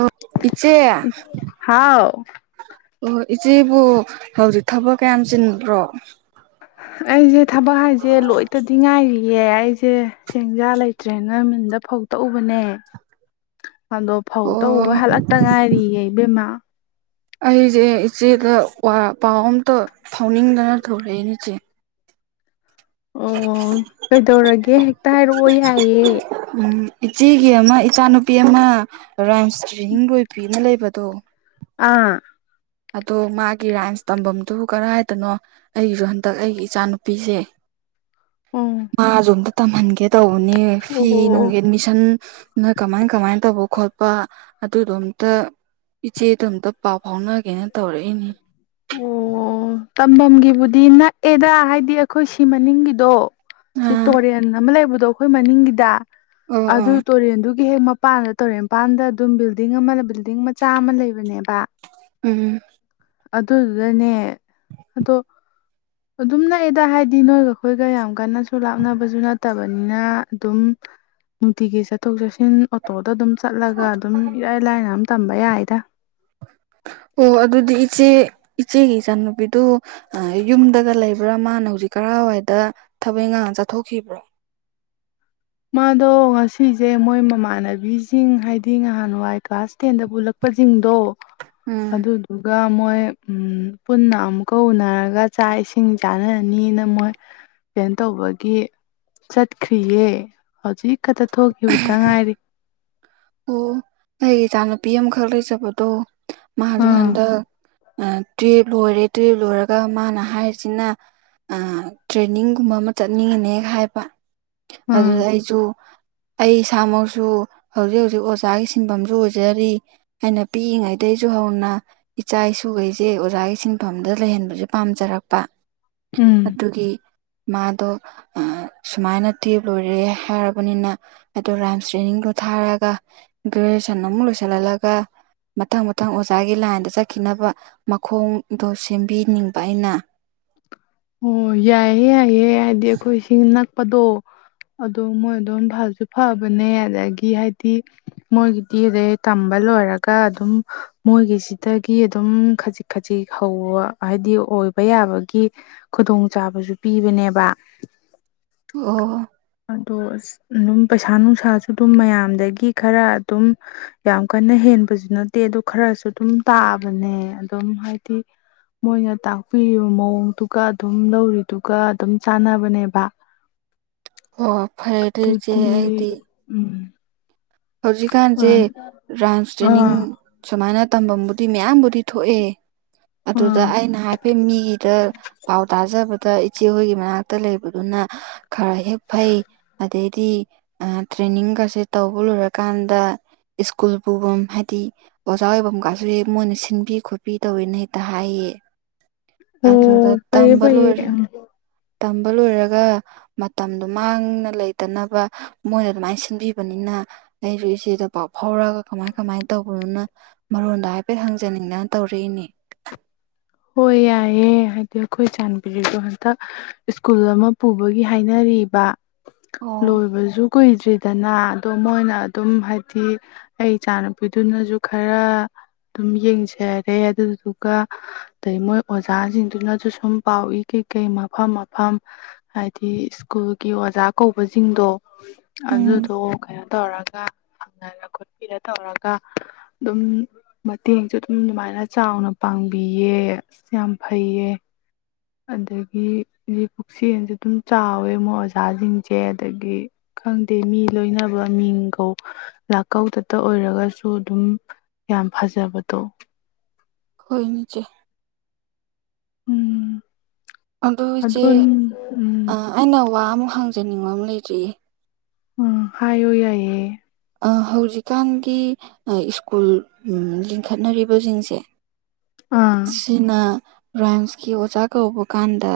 ꯑ ꯏꯆꯦ ꯍꯥꯎ ꯑꯣꯣꯏ ꯏꯆꯦꯕꯨ ꯍꯧꯖꯤꯛ ꯊꯕꯛ ꯀꯌꯥꯝ ꯆꯤꯟꯕ꯭ꯔꯣ ꯑꯩꯁꯦ ꯊꯕꯛ ꯍꯥꯏꯁꯦ ꯂꯣꯏꯇꯗꯤ ꯉꯥꯏꯔꯤ ꯑꯦ ꯑꯩꯁꯦ ꯁꯦꯡꯖꯥ ꯂꯩꯇ꯭ꯔꯦꯅ ꯃꯤꯟꯗ ꯐꯧ ꯇꯛꯎꯕꯅꯦ ꯑꯗꯣ ꯐꯧ ꯇꯧꯕ ꯑꯣ ꯍꯜꯂꯛꯇ ꯉꯥꯏꯔꯤꯌꯦꯦ ꯕꯦꯝꯃꯥ ꯑꯩꯁꯦ ꯏꯆꯦꯗ ꯄꯥꯎ ꯑꯝꯇ ꯐꯥꯎꯅꯤꯡꯗꯅ ꯊꯣꯔꯛꯑꯦꯅꯦ ꯏꯆꯦ ꯑꯣ ꯀꯩꯗꯧꯔꯒꯦ ꯍꯦꯛꯇ ꯍꯥꯏꯔꯛꯑꯣ ꯌꯥꯏꯑꯦ ꯎꯝ ꯏꯆꯦꯒꯤ ꯑꯃ ꯏꯆꯥꯅꯨꯄꯤ ꯑꯃ ꯔꯥꯏꯝꯁꯇ꯭ꯔꯤꯡ ꯂꯣꯏꯄꯤꯅ ꯂꯩꯕꯗꯣ ꯑꯥ ꯑꯗꯣ ꯃꯥꯒꯤ ꯔꯥꯏꯟꯁ ꯇꯝꯐꯝꯗꯨ ꯀꯗꯥꯏꯗꯅꯣ ꯑꯩꯒꯤꯁꯨ ꯍꯟꯗꯛ ꯑꯩꯒꯤ ꯏꯆꯥꯅꯨꯄꯤꯁꯦ ꯑꯣ ꯃꯥꯁꯨꯣ ꯑꯝꯇ ꯇꯝꯍꯟꯒꯦ ꯇꯧꯧꯕꯅꯤ ꯐꯤ ꯑꯣ ꯅꯨꯡ ꯑꯣ ꯑꯦꯠꯃꯤꯁꯟ ꯅ ꯀꯃꯥꯏ ꯀꯃꯥꯏꯅ ꯇꯧꯕ ꯈꯣꯠꯄ ꯂꯄꯥ ꯑꯗꯨꯗꯣ ꯑꯝꯇ ꯏꯆꯦꯗꯣ ꯑꯝꯇ ꯄꯥꯎ ꯐꯥꯎꯅꯒꯦꯅ ꯇꯧꯔꯛꯏꯅꯦ ꯑꯣ ꯇꯝꯕꯝꯒꯤꯕꯨ ꯁꯤ ꯅꯛꯑꯦꯗ ꯍꯥꯏꯗꯤ ꯑꯩꯈꯣꯏ ꯁꯤ ꯃꯅꯤꯡꯒꯤꯗꯣ ꯁꯤ ꯑꯥ ꯇꯣꯔꯦꯟ ꯑꯃ ꯂꯩꯕꯗ ꯑꯩꯈꯣꯏ ꯃꯅꯤꯡꯒꯤꯗ ꯑꯣ ꯑꯗꯨ ꯑꯣ ꯇꯨꯔꯦꯟꯗꯨꯒꯤ ꯒꯤ ꯍꯦꯛ ꯃꯄꯥꯟꯗ ꯇꯣꯔꯦꯜ ꯃꯄꯥꯟꯗ ꯑꯗꯨꯝ ꯕꯤꯜꯗꯤꯡ ꯑꯃ ꯕꯤꯜꯗꯤꯡ ꯃꯆꯥ ꯑꯃ ꯂꯩꯕꯅꯦꯕ ꯎꯝ ꯑꯗꯨꯗꯅꯦ ꯑꯗꯣ ꯑꯗꯨꯝ ꯅꯛꯑꯦꯗ ꯍꯥꯏꯗꯤ ꯅꯣꯏꯒ ꯑꯩꯈꯣꯏꯒ ꯌꯥꯝ ꯀꯟꯅꯁꯨ ꯂꯥꯞꯅꯕꯁꯨ ꯅꯠꯇꯕꯅꯤꯅ ꯑꯗꯨꯝ ꯅꯨꯡꯇꯤꯒꯤ ꯆꯠꯊꯣꯛ ꯆꯠꯁꯤꯟ ꯊꯤꯟ ꯑꯣꯇꯣꯗ ꯑꯗꯨꯝ ꯆꯠꯂꯒ ꯑꯗꯨꯝ ꯏꯔꯥꯏ ꯂꯥꯏꯅ ꯑꯗꯨꯝ ꯇꯝꯕ ꯌꯥꯏꯗ ꯍ ꯏꯆꯦ ꯏꯆꯦꯒꯤ ꯏꯆꯥꯅꯨꯄꯤꯗꯨ ꯌꯨꯝꯗꯒ ꯂꯩꯕ꯭ꯔꯥ ꯃꯥꯅ ꯍꯧꯖꯤꯛ ꯀꯔꯋꯥꯏꯗ ꯊꯕꯛ ꯉꯥꯡ ꯆꯠꯊꯣꯛꯈꯤꯕ꯭ꯔꯣ ꯃꯥꯗꯣ ꯉꯁꯤꯁꯦ ꯃꯣꯏ ꯃꯃꯥꯟꯅꯕꯤꯁꯤꯡ ꯍꯥꯏꯗꯤ ꯅꯍꯥꯟꯋꯥꯏ ꯀ꯭ꯂꯥꯁ ꯇꯦꯟꯗ ꯄꯨꯜꯂꯛꯄꯁꯤꯡ ꯇꯣ ꯎꯝ ꯑꯗꯨꯗꯨꯒ ꯃꯣꯏ ꯄꯨꯟꯅ ꯑꯃꯨꯛꯀ ꯎꯅꯔꯒ ꯆꯥꯛ ꯏꯁꯤꯡ ꯆꯥꯅꯔꯅꯤꯅ ꯃꯣꯏ ꯀꯩꯅ ꯇꯧꯕꯒꯤ ꯆꯠꯈ꯭ꯔꯤꯌꯦ ꯍꯧꯖꯤꯛ ꯈꯛꯇ ꯊꯣꯛꯈꯤꯕꯇ ꯉꯥꯏꯔꯤ ꯑꯣ ꯑꯩꯒꯤ ꯏꯆꯥꯅꯨꯄꯤ ꯑꯃꯈꯛ ꯂꯩꯖꯕꯗꯣ ꯃꯥꯁꯨ ꯑꯥ ꯍꯟꯗꯛ ꯇꯨꯌꯦꯜꯞ ꯂꯣꯏꯔꯦ ꯇꯨꯌꯦꯜꯞ ꯂꯣꯏꯔꯒ ꯃꯥꯅ ꯍꯥꯏꯔꯤꯁꯤꯅ ꯇ꯭ꯔꯦꯅꯤꯡꯒꯨꯝꯕ ꯑꯃ ꯆꯠꯅꯤꯡꯉꯅꯦ ꯍꯥꯏꯕ ꯑꯥ ꯑꯗꯨꯗ ꯑꯩꯁꯨ ꯑꯩ ꯏꯁꯥꯃꯛꯁꯨ ꯍꯧꯖꯤꯛ ꯍꯧꯖꯤꯛ ꯑꯣꯖꯥꯒꯤ ꯁꯤꯟꯐꯝꯁꯨ ꯑꯣꯏꯖꯔꯤ ꯑꯩꯅ ꯄꯤꯛꯏꯉꯩꯗꯒꯤꯁꯨ ꯍꯧꯅ ꯏꯆꯥ ꯏꯁꯨ ꯑꯩꯈꯣꯏꯁꯦ ꯑꯣꯖꯥꯒꯤ ꯁꯤꯟꯐꯝꯗ ꯂꯩꯍꯟꯕꯁꯦ ꯄꯥꯝꯖꯔꯛꯄ ꯎꯝ ꯑꯗꯨꯒꯤ ꯃꯥꯗꯣ ꯁꯨꯃꯥꯏꯅ ꯇꯦꯞ ꯂꯣꯏꯔꯦ ꯍꯥꯏꯔꯕꯅꯤꯅ ꯑꯗꯣ ꯔꯥꯏꯝꯁ ꯇꯦꯅꯤꯡꯗꯣ ꯊꯥꯔꯒ ꯒ꯭ꯔꯦꯖꯨꯌꯦꯦꯁꯟ ꯑꯃꯨꯛ ꯂꯣꯏꯁꯤꯜꯍꯜꯂꯒ ꯃꯊꯪ ꯃꯊꯪ ꯑꯣꯖꯥꯒꯤ ꯂꯥꯏꯟꯗ ꯆꯠꯈꯤꯅꯕ ꯃꯈꯣꯡꯗꯣ ꯁꯦꯝꯕꯤꯅꯤꯡꯕ ꯑꯩꯅ [unintelligible] ꯑꯣ ꯌꯥꯏꯌꯦꯦ ꯌꯥꯏꯌꯦꯦ ꯍꯥꯏꯗꯤ ꯑꯩꯈꯣꯏ ꯏꯁꯤꯡ ꯅꯛꯄꯗꯣ ꯑꯗꯣ ꯃꯣꯏ ꯑꯗꯨꯝ ꯐꯁꯨ ꯐꯕꯅꯦ ꯑꯗꯒꯤ ꯍꯥꯏꯗꯤ ꯃꯣꯏꯒꯤꯗꯤ ꯑꯩ ꯇꯝꯕ ꯂꯣꯏꯔꯒ ꯑꯗꯨꯝ ꯃꯣꯏꯒꯤꯁꯤ ꯑꯗꯨꯝ ꯈꯖꯤꯛ ꯈꯖꯤꯛ ꯍꯧꯕ ꯍꯥꯏꯗꯤ ꯑꯣꯏꯕ ꯌꯥꯕꯒꯤ ꯈꯨꯗꯣꯡꯆꯥꯥꯕꯁꯨ ꯄꯤꯕꯅꯦꯕ ꯑꯣ ꯑꯗꯣ ꯑ ꯑꯗꯨꯝ ꯄꯩꯁꯥ ꯅꯨꯡꯁꯥꯁꯨ ꯑꯗꯨꯝ ꯃꯌꯥꯝꯗꯒꯤ ꯈꯔ ꯑꯗꯨꯝ ꯌꯥꯝ ꯀꯟꯅ ꯍꯦꯛ ꯆꯦꯟꯕꯁꯨ ꯅꯠꯇꯦ ꯑꯗꯨ ꯈꯔꯁꯨ ꯑꯗꯨꯝ ꯇꯥꯑꯕꯅꯦ ꯑꯗꯨꯝ ꯍꯥꯏꯗꯤ ꯃꯣꯏꯅ ꯇꯥꯛꯄꯤꯔꯤꯕ ꯃꯑꯣꯡꯗꯨ ꯑꯗꯨꯝ ꯂꯧꯔꯤꯗꯨꯒ ꯑꯗꯨꯝ ꯆꯥꯅꯕꯅꯦꯕ ꯑꯣ ꯐꯔꯦ ꯑꯗꯨꯏꯆꯦ ꯑꯗꯨꯗꯤ ꯑꯩꯗꯤ ꯎꯝ ꯍꯧꯖꯤꯛꯀꯥꯟꯁꯦ ꯑꯥ ꯔꯟꯁ ꯇ꯭ꯔꯦꯟꯅꯤꯡ ꯑꯥ ꯁꯨꯃꯥꯏꯅ ꯇꯝꯐꯝꯕꯨꯗꯤ ꯃꯌꯥꯝꯕꯨꯗꯤ ꯊꯣꯛꯑꯦ ꯑꯗꯨꯗ ꯑꯩꯅ ꯍꯥꯏꯐꯦꯠ ꯃꯤꯒꯤꯗ ꯄꯥꯎ ꯇꯥꯖꯕ ꯇ ꯏꯆꯦ ꯍꯣꯏꯒꯤ ꯃꯅꯥꯛꯇ ꯂꯩꯕꯗꯨꯅ ꯈꯔ ꯍꯦꯛ ꯐꯩ ꯑꯗꯩꯗꯤ ꯇ꯭ꯔꯦꯟꯅꯤꯡꯒꯁꯦ ꯇꯧꯕ ꯂꯣꯏꯔꯀꯥꯟꯗ ꯁ꯭ꯀꯨꯜ ꯄꯨꯐꯝ ꯍꯥꯏꯗꯤ ꯑꯣꯖꯥ ꯑꯣꯏꯐꯝ ꯀꯁꯨ ꯍꯦꯛ ꯃꯣꯏꯅ ꯁꯤꯟꯕꯤ ꯈꯣꯠꯄꯤ ꯇꯧꯋꯦꯅ ꯍꯦꯛꯇ ꯍꯥꯏꯌꯦ ꯑꯆꯥ ꯑꯣ ꯆꯥꯛ ꯐꯩꯌꯦ ꯐꯩꯌꯦ ꯇꯝ ꯣꯔ ꯎꯝ ꯇꯝꯕ ꯂꯣꯏꯔꯒ ꯃꯇꯝꯗꯣ ꯃꯥꯡꯅ ꯂꯩꯇꯅꯕ ꯃꯣꯏꯅ ꯑꯗꯨꯃꯥꯏꯅ ꯁꯤꯟꯕꯤꯕꯅꯤꯅ ꯑꯩꯁꯨ ꯏꯆꯦꯗ ꯄꯥꯎ ꯐꯥꯎꯔꯒ ꯀꯃꯥꯏ ꯀꯃꯥꯏꯅ ꯇꯧꯕꯗꯨꯅ ꯃꯔꯣꯟꯗꯣ ꯍꯥꯏꯐꯦꯠ ꯍꯪꯖꯅꯤꯡꯗꯅ ꯇꯧꯔꯛꯏꯅꯦ [unintelligible] ꯍꯣꯏ ꯌꯥꯏꯑꯦ ꯍꯥꯏꯗꯤ ꯑꯩꯈꯣꯏ ꯆꯥꯟꯕꯤꯔꯤꯁꯨꯣ ꯍꯟꯇ ꯁ꯭ꯀꯨꯜ ꯑꯃ ꯄꯨꯕꯒꯤ ꯍꯥꯏꯅꯔꯤ ꯔꯤꯕ ꯑꯣ ꯂꯣꯏꯕꯁꯨ ꯀꯨꯏꯗ꯭ꯔꯤꯗꯅ ꯑꯗꯣ ꯃꯣꯏꯅ ꯑꯗꯨꯝ ꯍꯥꯏꯗꯤ ꯑꯩ ꯏꯆꯥ ꯅꯨꯨꯄꯤꯗꯨꯅꯁꯨ ꯈꯔ ꯑꯗꯨꯝ ꯌꯦꯡꯖꯔꯦ ꯑꯗꯨꯗꯨꯒ ꯑꯗꯩ ꯃꯣꯏ ꯑꯣꯖꯥꯁꯤꯡꯗꯨꯅꯁꯨ ꯁꯨꯝ ꯄꯥꯎꯏ ꯀꯩ ꯀꯩ ꯃꯐꯝ ꯃꯐꯝ ꯍꯥꯏꯗꯤ ꯁ꯭ꯀꯨꯜꯒꯤ ꯑꯣꯖꯥ ꯀꯧꯕꯁꯤꯡꯗꯣ ꯎꯝ ꯑꯗꯨꯗꯣ ꯀꯩꯅꯣ ꯇꯧꯔꯒ ꯐꯪꯅꯔ ꯈꯣꯠꯄꯤꯔ ꯇꯧꯔꯒ ꯑꯗꯨꯝ ꯃꯇꯦꯡꯁꯨ ꯑꯗꯨꯝ ꯑꯗꯨꯃꯥꯏꯅ ꯆꯥꯎꯅ ꯄꯥꯡꯉ ꯆꯥꯡꯕꯤꯌꯦ ꯑꯁ ꯌꯥꯝ ꯐꯩꯌꯦ ꯑꯗꯒꯤ ꯍꯧ ꯄꯨꯛꯆꯦꯜꯁꯨꯦ ꯑꯗꯨꯝ ꯆꯥꯎꯋꯦ ꯑꯣꯖꯥꯁꯤꯡꯁꯦ ꯑꯗꯒꯤ ꯈꯪꯗꯦ ꯃꯤ ꯂꯣꯏꯅꯕ ꯃꯤꯡꯒꯧ ꯂꯥꯛꯀꯧꯗꯇ ꯑꯣꯏꯔꯒꯁꯨ ꯑꯗꯨꯝ ꯌꯥꯝ ꯐꯖꯕꯗꯣ ꯍꯣꯏ ꯅꯆꯦ ꯎꯝ ꯑꯗꯨ ꯏꯆꯦ ꯑꯗꯨꯗ ꯎꯝ ꯑꯩꯅ ꯋꯥ ꯑꯃꯨꯛ ꯍꯪꯖꯅꯤꯡꯕ ꯑꯃ ꯂꯩꯔꯤꯔꯤ ꯎꯝ ꯍꯥꯏꯌꯨ ꯌꯥꯏꯌꯦꯦ ꯍꯧꯖꯤꯛꯀꯥꯟꯒꯤ ꯁ꯭ꯀꯨꯜ ꯂꯤꯡꯈꯠꯅꯔꯤꯕꯁꯤꯡꯁꯦ ꯑꯥ ꯁꯤꯅ ꯔꯥꯏꯝꯁꯀꯤ ꯑꯣꯖꯥ ꯀꯧꯕ ꯀꯥꯟꯗ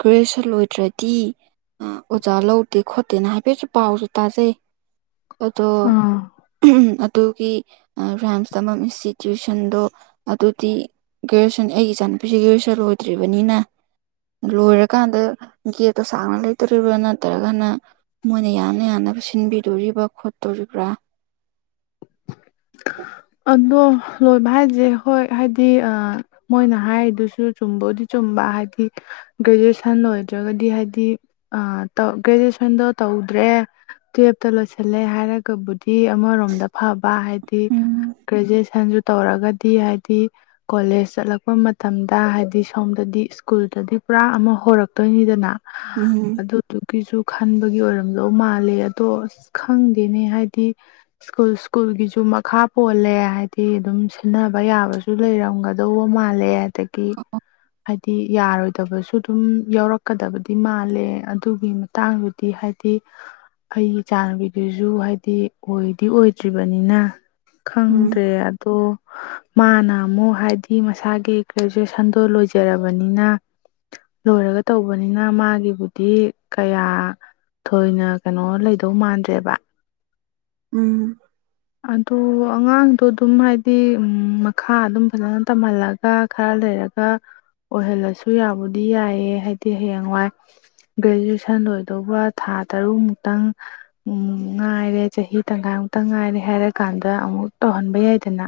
ꯒ꯭ꯔꯦꯖꯦꯁꯟ ꯂꯣꯏꯗ꯭ꯔꯦ ꯍꯥꯏꯗꯤ ꯑꯣꯖꯥ ꯂꯧꯗꯦ ꯈꯣꯠꯇꯦꯅ ꯍꯥꯏꯐꯦꯠꯁꯨ ꯄꯥꯎꯁꯨ ꯇꯥꯖꯩ ꯑꯣ ꯎ ꯑꯥ ꯑꯗꯨꯒꯤ ꯔꯔꯤꯝꯁ ꯇꯝ ꯏꯟꯁꯇꯤꯇ꯭ꯌꯨꯁꯟꯗꯣ ꯑꯗꯨ ꯗꯤ ꯒ꯭ꯔꯦꯖꯨꯋꯦꯁꯟ ꯑꯩꯒꯤ ꯏꯆꯥꯅꯨꯄꯤꯁꯦ ꯒ꯭ꯔꯦꯖꯨꯋꯌꯦꯁꯟ ꯑꯣꯏꯗ꯭ꯔꯤꯕꯅꯤꯅ ꯂꯣꯏꯔꯀꯥꯟꯗ ꯒꯦꯠꯇꯣ ꯁꯥꯡꯅ ꯂꯩꯇꯣꯔꯤꯕ꯭ꯔꯥ ꯅꯠꯇ꯭ꯔꯒꯅ ꯃꯣꯏꯅ ꯌꯥꯅ ꯌꯥꯅꯕ ꯁꯤꯟꯕꯤꯗꯣꯔꯤꯕꯥ ꯈꯣꯠꯇꯣꯔꯤꯕ꯭ꯔꯥ ꯑꯗꯨꯗ ꯂꯣꯏꯕ ꯍꯥꯏꯁꯦ ꯍꯣꯏ ꯍꯥꯏꯗꯤ ꯃꯣꯏꯅ ꯍꯥꯏꯔꯤꯗꯨꯁꯨ ꯆꯨꯝꯕꯕꯨꯗꯤ ꯆꯨꯝꯕ ꯍꯥꯏꯗꯤ ꯒ꯭ꯔꯦꯖꯨꯑꯦꯁꯟ ꯂꯣꯏꯗ꯭ꯔꯒꯗꯤ ꯍꯥꯏꯗꯤ ꯒ꯭ꯔꯦꯖꯨꯑꯦꯁꯟꯗꯣ ꯇꯧꯗ꯭ꯔꯦ ꯇꯨꯋꯞꯇ ꯂꯣꯏꯁꯤꯜꯂꯦ ꯍꯥꯏꯔꯒꯕꯨꯗꯤ ꯑꯃꯔꯣꯝꯗ ꯐꯕ ꯎꯝ ꯒ꯭ꯔꯦꯖꯁꯟ ꯇꯧꯔꯒꯗꯤ ꯍꯥꯏꯗꯤ ꯀꯣꯂꯦ ꯆꯠ ꯂꯄ ꯃꯇꯝꯗ ꯍꯥꯏꯗꯤ ꯁꯣꯝꯗꯗꯤ ꯁ꯭ꯀꯨꯜꯗꯗꯤ ꯄꯨꯔꯥ ꯑꯃ ꯍꯧꯔꯛꯇꯣꯏꯅꯤꯗꯅ ꯎꯝ ꯑꯗꯨꯗꯨꯒꯤꯁꯨ ꯈꯟꯕꯒꯤ ꯑꯣꯏꯔꯝꯂꯣ ꯃꯥꯜꯂꯦ ꯑꯗꯣ ꯑꯁ ꯈꯪꯗꯦꯅꯦ ꯍꯥꯏꯗꯤ ꯁ꯭ꯀꯨꯜ ꯁ꯭ꯀꯨꯜꯒꯤꯁꯨ ꯈꯥ ꯄꯣꯜꯂꯦ ꯍꯥꯏꯗꯤ ꯑꯗꯨꯝ ꯁꯤꯟꯅꯕ ꯌꯥꯕꯁꯨ ꯂꯩꯔꯝꯒꯗꯧꯕ ꯃꯥꯜꯂꯦ ꯑꯗꯒꯤ ꯍꯥꯏꯗꯤ ꯌꯥꯔꯣꯏꯗꯕꯁꯨ ꯑꯗꯨꯝ ꯌꯥꯎꯔꯛꯀꯗꯕꯗꯤ ꯃꯥꯜꯂꯦ ꯑꯗꯨꯒꯤ ꯃꯇꯥꯡꯗꯨꯗꯤ ꯍꯥꯏꯗꯤ ꯗꯤ ꯑꯩꯒꯤ ꯏ ꯆꯥꯟꯅꯕꯤꯗꯨꯁꯨ ꯍꯥꯏꯗꯤ ꯑꯣꯏꯗꯤ ꯑꯣꯏꯗ꯭ꯔꯤꯕꯅꯤꯅ ꯈꯪꯗ꯭ꯔꯦ ꯑꯗꯣ ꯃꯥꯅ ꯑꯃꯨꯛ ꯍꯥꯏꯕꯗꯤ ꯃꯁꯥꯒꯤ ꯒ꯭ꯔꯦꯖꯨꯑꯦꯁꯟꯗꯣ ꯂꯣꯏꯖꯔꯕꯅꯤꯅ ꯂꯣꯏꯔꯒ ꯇꯧꯕꯅꯤꯅ ꯃꯥꯒꯤꯕꯨꯗꯤ ꯀꯌꯥ ꯊꯣꯏꯅ ꯀꯩꯅꯣ ꯂꯩꯗꯧ ꯃꯥꯟꯗ꯭ꯔꯦꯕ ꯎꯝ ꯑ ꯑꯉꯥꯡꯗꯣ ꯑꯗꯨꯝ ꯍꯥꯏꯗꯤ ꯃꯈꯥ ꯑꯗꯨꯝ ꯐꯖꯅ ꯇꯝꯍꯜꯂꯒ ꯈꯔ ꯂꯩꯔꯒ ꯑꯣꯏꯍꯜꯂꯁꯨ ꯌꯥꯕꯨꯗꯤ ꯌꯥꯏꯑ ꯍꯥꯏꯗꯤ ꯍꯌꯦꯡꯋꯥꯏ ꯒ꯭ꯔꯦꯖꯨꯑꯦꯁꯟ ꯂꯣꯏꯗꯧꯕ ꯊꯥ ꯇꯔꯨꯛ ꯃꯨꯛꯇꯪ ꯉꯥꯏꯔꯦ ꯆꯍꯤ ꯇꯪꯈꯥꯏ ꯑꯃꯨꯛꯇ ꯉꯥꯏꯔꯦ ꯍꯥꯏꯔ ꯀꯥꯟꯗ ꯑꯃꯨꯛ ꯇꯧꯍꯟꯕ ꯌꯥꯏꯗꯅ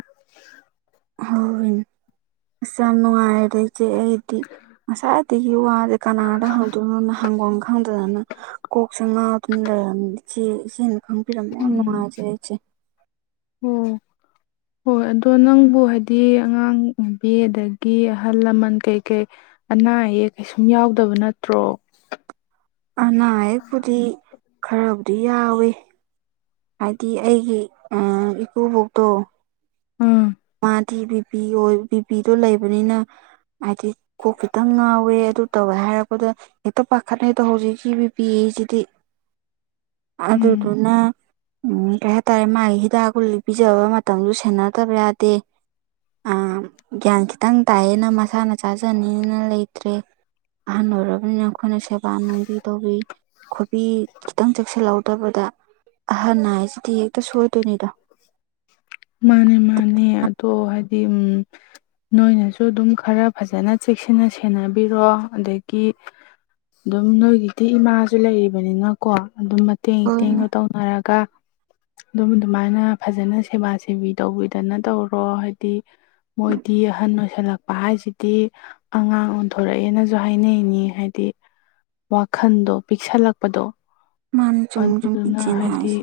ꯑꯣꯁꯝ ꯅꯨꯡꯉꯥꯏꯔꯦꯗꯤ ꯃꯁꯥꯏꯇꯒꯤ ꯋꯥ ꯑꯗꯨꯀꯥꯟꯅꯥꯗ ꯍꯥꯡꯗꯅ ꯍ ꯑꯗꯨꯗꯅ ꯀꯣꯛꯁ ꯉꯥ ꯑꯗꯨꯅ ꯂꯩꯔꯝ ꯏꯆꯦ ꯏꯆꯦꯅ ꯈꯪꯕꯤꯔꯝꯃꯦ ꯌꯥꯝ ꯅꯨꯡꯉꯥꯏꯖꯔꯦ ꯑꯩꯆꯦ ꯍ ꯎꯝ ꯍꯣꯏ ꯑꯗꯣ ꯅꯪꯕꯨ ꯍꯥꯏꯗꯤ ꯑꯉꯥꯡ ꯅꯨꯕꯤ ꯑꯗꯒꯤ ꯑꯍꯜ ꯂꯃꯟ ꯀꯩꯀꯩ ꯑꯅꯥ ꯑꯌꯦꯛ ꯀꯩꯁꯨꯝ ꯌꯥꯎꯗꯕ ꯅꯠꯇ꯭ꯔꯣ ꯑꯅꯥ ꯑꯌꯦꯛꯄꯨꯗꯤ ꯈꯔꯕꯨꯗꯤ ꯌꯥꯎꯋꯤ ꯍꯥꯏꯗꯤ ꯑꯩꯒꯤ ꯏꯀꯣ ꯕꯨꯛꯇꯣ ꯎꯝ ꯃꯥꯗꯤ ꯕꯤꯄꯤ ꯑꯣꯏ ꯕꯤꯄꯤꯗꯣ ꯂꯩꯕꯅꯤꯅ ꯍꯥꯏꯗꯤ ꯀꯣꯛ ꯈꯤꯇꯪ ꯉꯥꯎꯋꯦ ꯑꯗꯨ ꯇꯧꯦ ꯍꯥꯏꯔꯛꯄꯗ ꯍꯦꯛꯇ ꯄꯥꯈꯠꯅꯗꯣ ꯍꯧꯖꯤꯛꯀꯤꯕꯤ ꯄꯤꯁꯤꯗꯤ ꯑꯗꯨ ꯎꯝ ꯑꯗꯨꯅ ꯎꯝ ꯀꯩ ꯍꯥꯏꯇꯥꯔꯦ ꯃꯥꯒꯤ ꯍꯤꯗꯥꯛ ꯀꯨꯜꯂꯤ ꯄꯤꯖꯕ ꯃꯇꯝꯁꯨ ꯁꯦꯟꯅꯗꯕ ꯌꯥꯗꯦ ꯒ꯭ꯌꯥꯟ ꯈꯤꯇꯪ ꯇꯥꯏꯌꯦꯅ ꯃꯁꯥꯅ ꯆꯥꯖꯅꯤꯡ ꯂꯩꯇ꯭ꯔꯦ ꯑꯍꯜ ꯑꯣꯏꯔꯕꯅꯤꯅ ꯑꯩꯈꯣꯏꯅ ꯁꯦꯕꯥ ꯅꯨꯡꯕꯤ ꯇꯧꯕꯤ ꯈꯣꯕꯤ ꯈꯤꯇꯪ ꯆꯦꯛꯁꯤꯜꯍꯧꯗꯕꯗ ꯑꯍꯟ ꯍꯥꯏꯁꯤꯗꯤ ꯍꯦꯛꯇ ꯁꯣꯏꯗꯣꯏꯅꯤꯗꯣ [inaudible] ꯃꯥꯅꯦ ꯃꯥꯅꯦ ꯑꯗꯣ ꯍꯥꯏꯗꯤ ꯎꯝ ꯅꯣꯏꯅꯁꯨ ꯑꯗꯨꯝ ꯈꯔ ꯐꯖꯅ ꯆꯦꯛꯁꯤꯟꯅ ꯁꯦꯟꯅꯕꯤꯔꯣ ꯑꯗꯒꯤ ꯑꯗꯨꯝ ꯅꯣꯏꯒꯤꯗꯤ ꯏꯃꯥꯁꯨ ꯂꯩꯔꯤꯕꯅꯤꯅꯀꯣ ꯑꯗꯨꯝ ꯃꯇꯦꯡ ꯍꯣꯏ ꯏꯇꯦꯡꯒ ꯇꯧꯅꯔꯒ ꯑꯗꯨꯝ ꯑꯗꯨꯃꯥꯏꯅ ꯐꯖꯅ ꯁꯦꯕꯥꯁꯤꯦ ꯇꯤꯕꯤ ꯇꯧꯕꯤꯗꯅ ꯇꯧꯔꯣ ꯍꯥꯏꯗꯤ ꯃꯣꯏꯗꯤ ꯑꯍꯟ ꯑꯣꯏꯁꯜꯂꯛꯄ ꯍꯥꯏꯁꯤꯗꯤ ꯑꯉꯥꯡ ꯑꯣꯟꯊꯣꯔꯛꯑꯦꯅꯁꯨ ꯍꯥꯏꯅꯩꯅꯤ ꯍꯥꯏꯗꯤ [inaudible] ꯋꯥꯈꯜꯗꯣ ꯄꯤꯛꯁꯜꯂꯛꯄꯗꯣ ꯃꯥꯅꯤ ꯆꯨꯝꯃꯤ ꯆꯨꯝꯃꯤ ꯑꯗꯨꯗꯨꯅ ꯏꯆꯦꯅ ꯍꯥꯏꯗꯤ ꯍꯥꯏꯁꯦ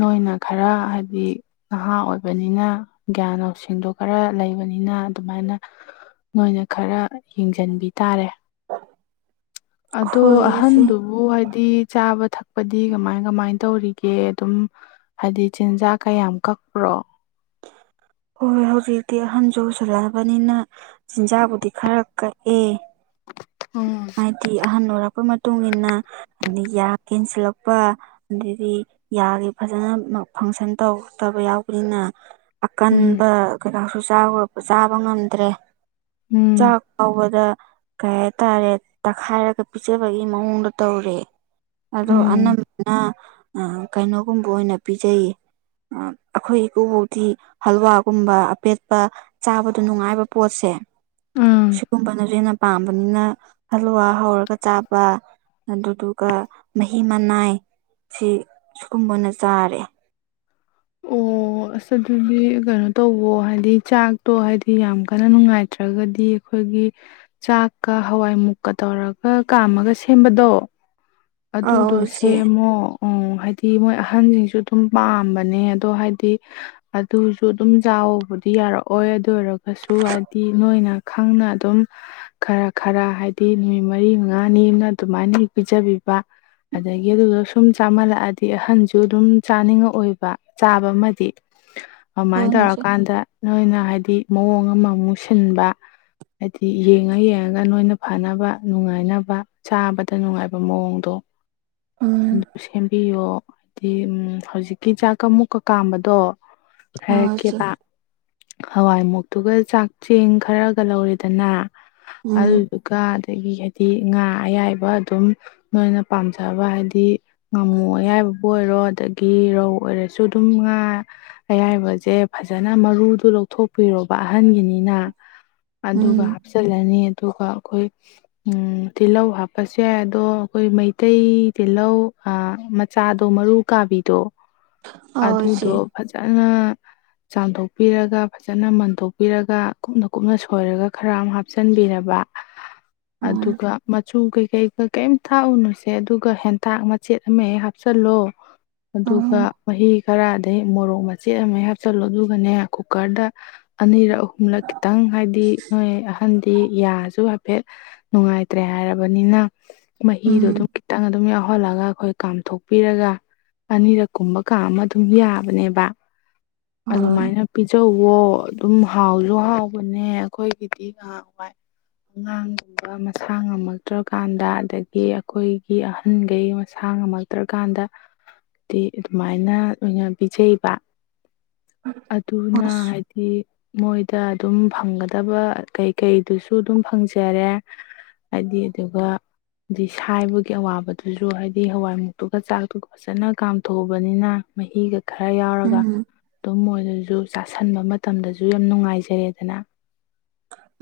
ꯅꯣꯏꯅ ꯈꯔ ꯍꯥꯏꯕꯗꯤ ꯅꯍꯥ ꯑꯣꯏ ꯑꯣꯏꯕꯅꯤꯅ ꯒ꯭ꯌꯥꯟ ꯂꯧꯁꯤꯡꯗꯣ ꯈꯔ ꯂꯩꯕꯅꯤꯅ ꯑꯗꯨꯃꯥꯏꯅ ꯅꯣꯏꯅ ꯈꯔ ꯌꯦꯡꯁꯤꯟꯕꯤ ꯇꯥꯔꯦ ꯑꯗꯣ ꯍꯣꯏ ꯏꯆꯦ ꯑꯍꯟꯗꯨꯕꯨ ꯍꯥꯏꯗꯤ ꯆꯥꯕ ꯊꯛꯄ ꯀꯛꯄꯗꯤ ꯀꯃꯥꯏ ꯀꯃꯥꯏ ꯇꯧꯔꯤꯒꯦ ꯑꯗꯨꯝ ꯍꯥꯏꯗꯤ ꯆꯤꯟꯖꯥꯛ ꯀꯌꯥꯝ ꯀꯛꯄ꯭ꯔꯣ ꯍꯣꯏ ꯍꯣꯏ ꯍꯧꯖꯤꯛꯇꯤ ꯑꯍꯟꯁꯨꯁꯜꯂꯛꯑꯕꯅꯤꯅ ꯆꯤꯟꯖꯥꯛꯕꯨꯗꯤ ꯈꯔ ꯀꯛꯑꯦ ꯎꯝ ꯑꯥꯏ ꯇ ꯑꯍꯅꯣꯔꯀꯣꯏ ꯃ ꯃꯇꯨꯡ ꯏꯟꯅ ꯑꯩ ꯌꯥ ꯀꯦꯟꯁꯤꯜꯂꯛꯄ ꯑꯗꯗꯤ ꯌꯥꯒꯤ ꯐꯖꯅ ꯐꯪꯁꯟ ꯇꯧꯗꯕ ꯌꯥꯎꯕꯅꯤꯅ ꯎꯝ ꯑꯀꯟꯕ ꯀꯩꯅꯣꯁꯨ ꯆꯥꯕ ꯉꯝꯗ꯭ꯔꯦ ꯆꯥꯛ ꯐꯧꯕꯗ ꯀꯩ ꯍꯥꯏꯇꯥꯔꯦ ꯇꯛꯈꯥꯏꯔꯒ ꯄꯤꯖꯕꯒꯤ ꯃꯑꯣꯡꯗꯣ ꯇꯧꯔꯦ ꯎꯝ ꯑꯗꯣ ꯎꯝ ꯑꯅꯝꯕꯅ ꯑ ꯀꯩꯅꯣꯒꯨꯝꯕ ꯑꯣꯏꯅ ꯄꯤꯖꯩꯌꯦ ꯑꯩꯈꯣꯏ ꯏꯀꯨꯕꯧꯗꯤꯤ ꯍꯜꯋꯥꯒꯨꯝꯕ ꯑꯄꯦꯠꯄ ꯆꯥꯕꯗ ꯅꯨꯡꯉꯥꯏꯕ ꯄꯣꯠꯁꯦ ꯎꯝ ꯁꯤꯒꯨꯝꯕꯅꯁꯨ ꯍꯦꯟꯅ ꯄꯥꯝꯕꯅꯤꯅ ꯍꯜꯂꯨꯋꯥ ꯍꯧꯔꯒ ꯆꯥꯕ ꯑꯗꯨꯗꯨꯒ ꯃꯍꯤ ꯃꯅꯥꯏ ꯁꯤ ꯁꯤꯨꯒꯨꯝꯕꯅ ꯆꯥꯔꯦ [inaudible] ꯑꯣ ꯑꯁ ꯑꯗꯨꯗꯤ ꯀꯩꯅꯣ ꯇꯧꯕꯣ ꯍꯥꯏꯗꯤ ꯆꯥꯛꯇꯣ ꯍꯥꯏꯗꯤ ꯌꯥꯝ ꯀꯟꯅ ꯅꯨꯡꯉꯥꯏꯇ꯭ꯔꯒꯗꯤ ꯑꯩꯈꯣꯏꯒꯤ ꯆꯥꯛꯀ ꯍꯋꯥꯏ ꯃꯨꯛꯀ ꯇꯧꯔꯒ ꯀꯥꯝꯃꯒ ꯁꯦꯝꯕꯗꯣ ꯑꯗꯨꯗꯣ ꯑꯧ ꯆꯦ ꯁꯦꯝꯃꯣ ꯎ ꯍꯥꯏꯗꯤ ꯃꯣꯏ ꯑꯍꯟꯁꯤꯡꯁꯨ ꯑꯗꯨꯝ ꯄꯥꯝꯕꯅꯦ ꯑꯗꯣ ꯍꯥꯏꯗꯤ ꯑꯗꯨꯁꯨ ꯑꯗꯨꯝ ꯆꯥꯎꯧꯕꯗ ꯑꯗꯨ ꯌꯥꯔꯛꯑꯣꯏ ꯑꯗꯨ ꯑꯣꯏꯔꯒꯁꯨ ꯍꯥꯏꯗꯤ ꯅꯣꯏꯅ ꯈꯪꯅ ꯑꯗꯨꯝ ꯈꯔ ꯈꯔ ꯍꯥꯏꯗꯤ ꯅꯨꯃꯤꯠ ꯃꯔꯤ ꯃꯉꯥꯅꯤꯅ ꯑꯗꯨꯃꯥꯏꯅ ꯄꯤꯖꯕꯤꯕ ꯑꯗꯒꯤ ꯑꯗꯨꯗ ꯁꯨꯝ ꯆꯥꯃꯜꯂꯛꯑꯗꯤ ꯑꯍꯟꯁꯨ ꯑꯗꯨꯝ ꯆꯥꯅꯤꯡꯉꯛꯑꯣꯏꯕ ꯆꯥꯕ ꯑꯃꯗꯤ ꯑꯗꯨꯃꯥꯏꯅ ꯍꯣꯏꯅꯦ ꯆꯦ ꯇꯧꯔꯀꯥꯟꯗ ꯅꯣꯏꯅ ꯍꯥꯏꯗꯤ ꯃꯑꯣꯡ ꯑꯃ ꯃꯨ ꯁꯤꯟꯕ ꯍꯥꯏꯗꯤ ꯌꯦꯡꯉ ꯌꯦꯡꯉꯒ ꯅꯣꯏꯅ ꯐꯅꯕ ꯅꯨꯡꯉꯥꯏꯅꯕ ꯆꯥꯕꯗ ꯅꯨꯡꯉꯥꯏꯕ ꯃꯑꯣꯡꯗ ꯎꯝ ꯑꯗꯨ ꯁꯦꯝꯕꯤꯌꯣ ꯎꯝ ꯍꯧꯖꯤꯛꯀꯤ ꯆꯥꯛꯀ ꯃꯨꯛꯀ ꯀꯥꯝꯕꯗꯣ ꯑꯧ ꯆꯦ ꯍꯥꯏꯔꯛꯀꯦꯕ ꯍꯋꯥꯏ ꯃꯨꯣꯛꯇꯨꯒ ꯆꯥꯛ ꯆꯦꯡ ꯈꯔꯒ ꯂꯧꯔꯦꯗꯅ ꯎꯝ ꯑꯗꯨꯗꯨꯒ ꯑꯗꯒꯤ ꯍꯥꯏꯗꯤ ꯉꯥ ꯑꯌꯥꯏꯕ ꯑꯗꯨꯝ ꯅꯣꯏꯅ ꯄꯥꯝꯖꯕ ꯍꯥꯏꯗꯤ ꯉꯥꯃꯨ ꯑꯌꯥꯏꯕꯕꯨ ꯑꯣꯏꯔꯣ ꯑꯗꯒꯤ ꯔꯧ ꯑꯣꯏꯔꯁꯨ ꯑꯗꯨꯝ ꯉ ꯑꯌꯥꯏꯕꯁꯦ ꯐꯖꯅ ꯃꯔꯨꯗꯨ ꯂꯧꯊꯣꯛꯄꯤꯔꯣꯕ ꯑꯍꯟꯒꯤꯅꯤꯅ ꯎꯝ ꯑꯗꯨꯒ ꯍꯥꯞꯆꯤꯜꯂꯅꯤ ꯑꯗꯨꯒ ꯑꯩꯈꯣꯏ ꯇꯤꯜꯍꯧ ꯍꯥꯞꯄꯁꯨ ꯌꯥꯏ ꯑꯗꯣ ꯑꯩꯈꯣꯏ ꯃꯩꯇꯩ ꯇꯤꯜꯍꯧ ꯃꯆꯥꯗꯣ ꯃꯔꯨ ꯀꯥꯕꯤꯗꯣ ꯑꯧ ꯆꯦ ꯑꯗꯨꯗꯣ ꯐꯖꯅ ꯆꯥꯝꯊꯣꯛꯄꯤꯔꯒ ꯐꯖꯅ ꯃꯟꯊꯣꯛꯄꯤꯔꯒ ꯀꯨꯞꯅ ꯀꯨꯞꯅ ꯁꯣꯏꯔꯒ ꯈꯔ ꯑꯃ ꯍꯥꯞꯆꯤꯟꯕꯤ ꯄꯤꯔꯕ ꯎꯝ ꯑꯗꯨꯒ ꯃꯆꯨ ꯀꯩꯀꯩ ꯀꯩ ꯊꯥꯛꯎꯅꯨꯁꯦ ꯑꯗꯨꯒ ꯍꯦꯟꯇꯥꯛ ꯃꯆꯦꯠ ꯑꯃ ꯍꯦꯛ ꯍꯥꯞꯆꯤꯜꯂꯣ ꯑꯗꯨꯒ ꯎꯝ ꯃꯍꯤ ꯈꯔꯗꯒꯤꯩ ꯃꯣꯔꯣꯛ ꯃꯆꯦꯠ ꯑꯃ ꯍꯥꯞꯆꯜꯂꯨ ꯑꯗꯨꯒꯅꯦ ꯀꯨꯀꯔꯗ ꯑꯅꯤꯔꯛ ꯑꯍꯨꯝꯂꯛ ꯈꯤꯇꯪ ꯍꯥꯏꯗꯤ ꯅꯣꯏ ꯑꯍꯟ ꯌꯥꯁꯨ ꯍꯥꯏꯐꯦꯠ ꯅꯨꯡꯉꯥꯏꯇ꯭ꯔꯦ ꯍꯥꯏꯔꯕꯅꯤꯅ ꯃꯍꯤꯗꯣ ꯎꯝ ꯑꯗꯨꯝ ꯈꯤꯇꯪ ꯑꯗꯨꯝ ꯌꯥꯎꯍꯜꯂꯒ ꯑꯩꯈꯣꯏ ꯀꯥꯝꯊꯣꯛꯄꯤꯔꯒ ꯑꯅꯤꯔꯛ ꯀꯨꯝꯕ ꯀꯥ ꯑꯃ ꯑꯗꯨꯝ ꯌꯥꯕꯅꯦꯕ ꯍꯣꯏ ꯑꯗꯨꯃꯥꯏꯅ ꯄꯤꯖꯧ ꯑꯣ ꯑꯗꯨꯝ ꯍꯥꯎꯁꯨ ꯍꯥꯎꯕꯅꯦ ꯑꯩꯈꯣꯏꯒꯤꯗꯤ ꯉꯍꯥꯛ ꯋꯥꯏ ꯑꯉꯥꯡꯒꯨꯝꯕ ꯃꯁꯥ ꯉꯝꯃꯛꯇ꯭ꯔꯀꯥꯟꯗ ꯑꯗꯒꯤ ꯑ‌ꯦ ꯑꯩꯈꯣꯏꯒꯤ ꯑꯍꯟꯈꯩ ꯃꯁꯥ ꯉꯝꯃꯛꯇ꯭ꯔꯀꯥꯟꯗ ꯗ‌ꯦ ꯑꯗꯨꯃꯥꯏꯅ ꯑꯣꯏꯅ ꯄꯤꯖꯩꯕ ꯑꯗꯨꯅ ꯑꯁ ꯍꯥꯏꯗꯤ ꯃꯣꯏꯗ ꯑꯗꯨꯝ ꯐꯪꯒꯗꯕ ꯀꯩꯀꯩꯗꯨꯁꯨ ꯑꯗꯨꯝ ꯐꯪꯖꯔꯦ ꯍꯥꯏꯗꯤ ꯑꯗꯨꯒ ꯗꯤ ꯁꯥꯏꯕꯒꯤ ꯑꯋꯥꯕꯗꯨꯁꯨ ꯍꯥꯏꯗꯤ ꯍꯋꯥꯏꯃꯨꯛꯇꯨꯒ ꯆꯥꯛꯇꯨꯒ ꯐꯖꯅ ꯀꯥꯝꯊꯣꯛꯑꯕꯅꯤꯅ ꯃꯍꯤꯒ ꯈꯔ ꯌꯥꯎꯔꯒ ꯎꯝ ꯑꯗꯨꯝ ꯃꯨ ꯑꯗꯨꯁꯨ ꯆꯥꯁꯟꯕ ꯃꯇꯝꯗꯁꯨ ꯌꯥꯝ ꯅꯨꯡꯉꯥꯏꯖꯔꯦꯗꯅ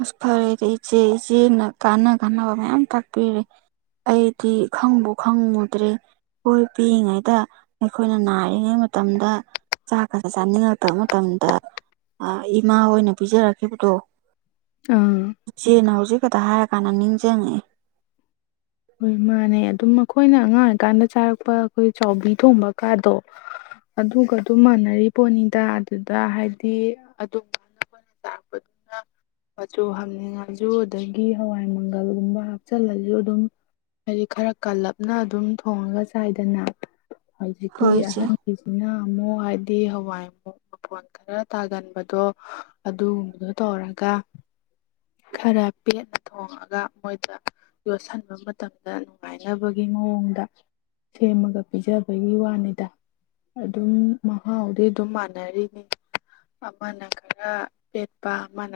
ꯑꯁ ꯐꯔꯦꯗꯤ ꯏꯆꯦ ꯏꯆꯦꯅ ꯀꯥꯟꯅ ꯀꯥꯟꯅꯕ ꯃꯌꯥꯝ ꯇꯥꯛꯄꯤꯔꯦ ꯑꯩꯗꯤ ꯈꯪꯕꯨ ꯈꯪꯉꯨꯗ꯭ꯔꯦ ꯈꫭꯏ ꯄꯤꯛꯏꯉꯩꯗ ꯑꯩꯈꯣꯏꯅ ꯅꯥꯔꯤꯉꯩ ꯃꯇꯝꯗ ꯆꯥꯛ ꯀꯥꯁ‌ꯦ ꯆꯥꯅꯤꯡꯉꯛꯇꯕ ꯃꯇꯝꯗ ꯏꯃꯥ ꯍꯣꯏꯅ ꯄꯤꯖꯔꯛꯈꯤꯕꯗꯣ ꯑꯥ ꯏꯆꯦꯅ ꯍꯧꯖꯤꯛꯈꯛꯇ ꯍꯥꯏꯔ ꯀꯥꯟꯗ ꯅꯤꯡꯖꯡꯑ‌ꯦ ꯍꯣꯏ ꯃꯥꯅꯦ ꯑꯗꯨꯝ ꯃꯈꫭꯏꯅ ꯑꯉꯥꯡ ꯑꯣꯏꯀꯥꯟꯗ ꯆꯥꯔꯛꯄ ꯑꯩꯈꯣꯏ ꯆꯕꯤ ꯊꯣꯡꯕ ꯀꯥꯗꯣ ꯑꯗꯨꯒ ꯑꯗꯨꯝ ꯃꯥꯟꯅꯔꯤ ꯄꯣꯠꯅꯤꯗ ꯑꯗꯨꯗ ꯍꯥꯏꯗꯤ ꯑꯗꯨꯝ [inaudible] ꯃꯆꯨ ꯍꯥꯡꯅꯤꯡꯉꯁꯨ ꯑꯗꯒꯤ ꯍꯋꯥꯏ ꯃꯪꯒꯜꯒꯨꯝꯕ ꯍꯥꯞꯆꯤꯜꯂꯁꯨ ꯑꯗꯨꯝ ꯍꯥꯏꯗꯤ ꯈꯔ ꯀꯜꯂꯞꯅ ꯑꯗꯨꯝ ꯊꯣꯡꯉꯒ ꯆꯥꯏꯗꯅ ꯍꯧꯖꯤꯛꯀꯤ ꯍꯣꯏ ꯏꯆꯦ ꯑꯍꯟꯒꯤꯁꯤꯅ ꯑꯃꯨꯛ ꯍꯥꯏꯗꯤ ꯍꯋꯥꯏ ꯃꯨꯛ ꯐꯣꯟ ꯈꯔ ꯇꯥꯒꯟꯕꯗꯣ ꯑꯗꯨꯒꯨꯝꯕꯗꯣ ꯇꯧꯔꯒ ꯈꯔ ꯄꯦꯅ ꯊꯣꯡꯉꯒ ꯃꯣꯏꯗ ꯌꯣꯠꯁꯤꯟꯕ ꯃꯇꯝꯗ ꯅꯨꯡꯉꯥꯏꯅꯕꯒꯤ ꯃꯑꯣꯡꯗ ꯁꯦꯝꯃꯒ ꯄꯤꯖꯕꯒꯤ ꯋꯥꯅꯤꯗ ꯑꯗꯨꯝ ꯃꯍꯥꯎꯥꯎꯗꯤ ꯑꯗꯨꯝ ꯃꯥꯟꯅꯔꯤꯅꯤ ꯑꯃꯅ ꯈꯔ ꯄ‌ꯦꯠꯄ ꯑꯃꯅ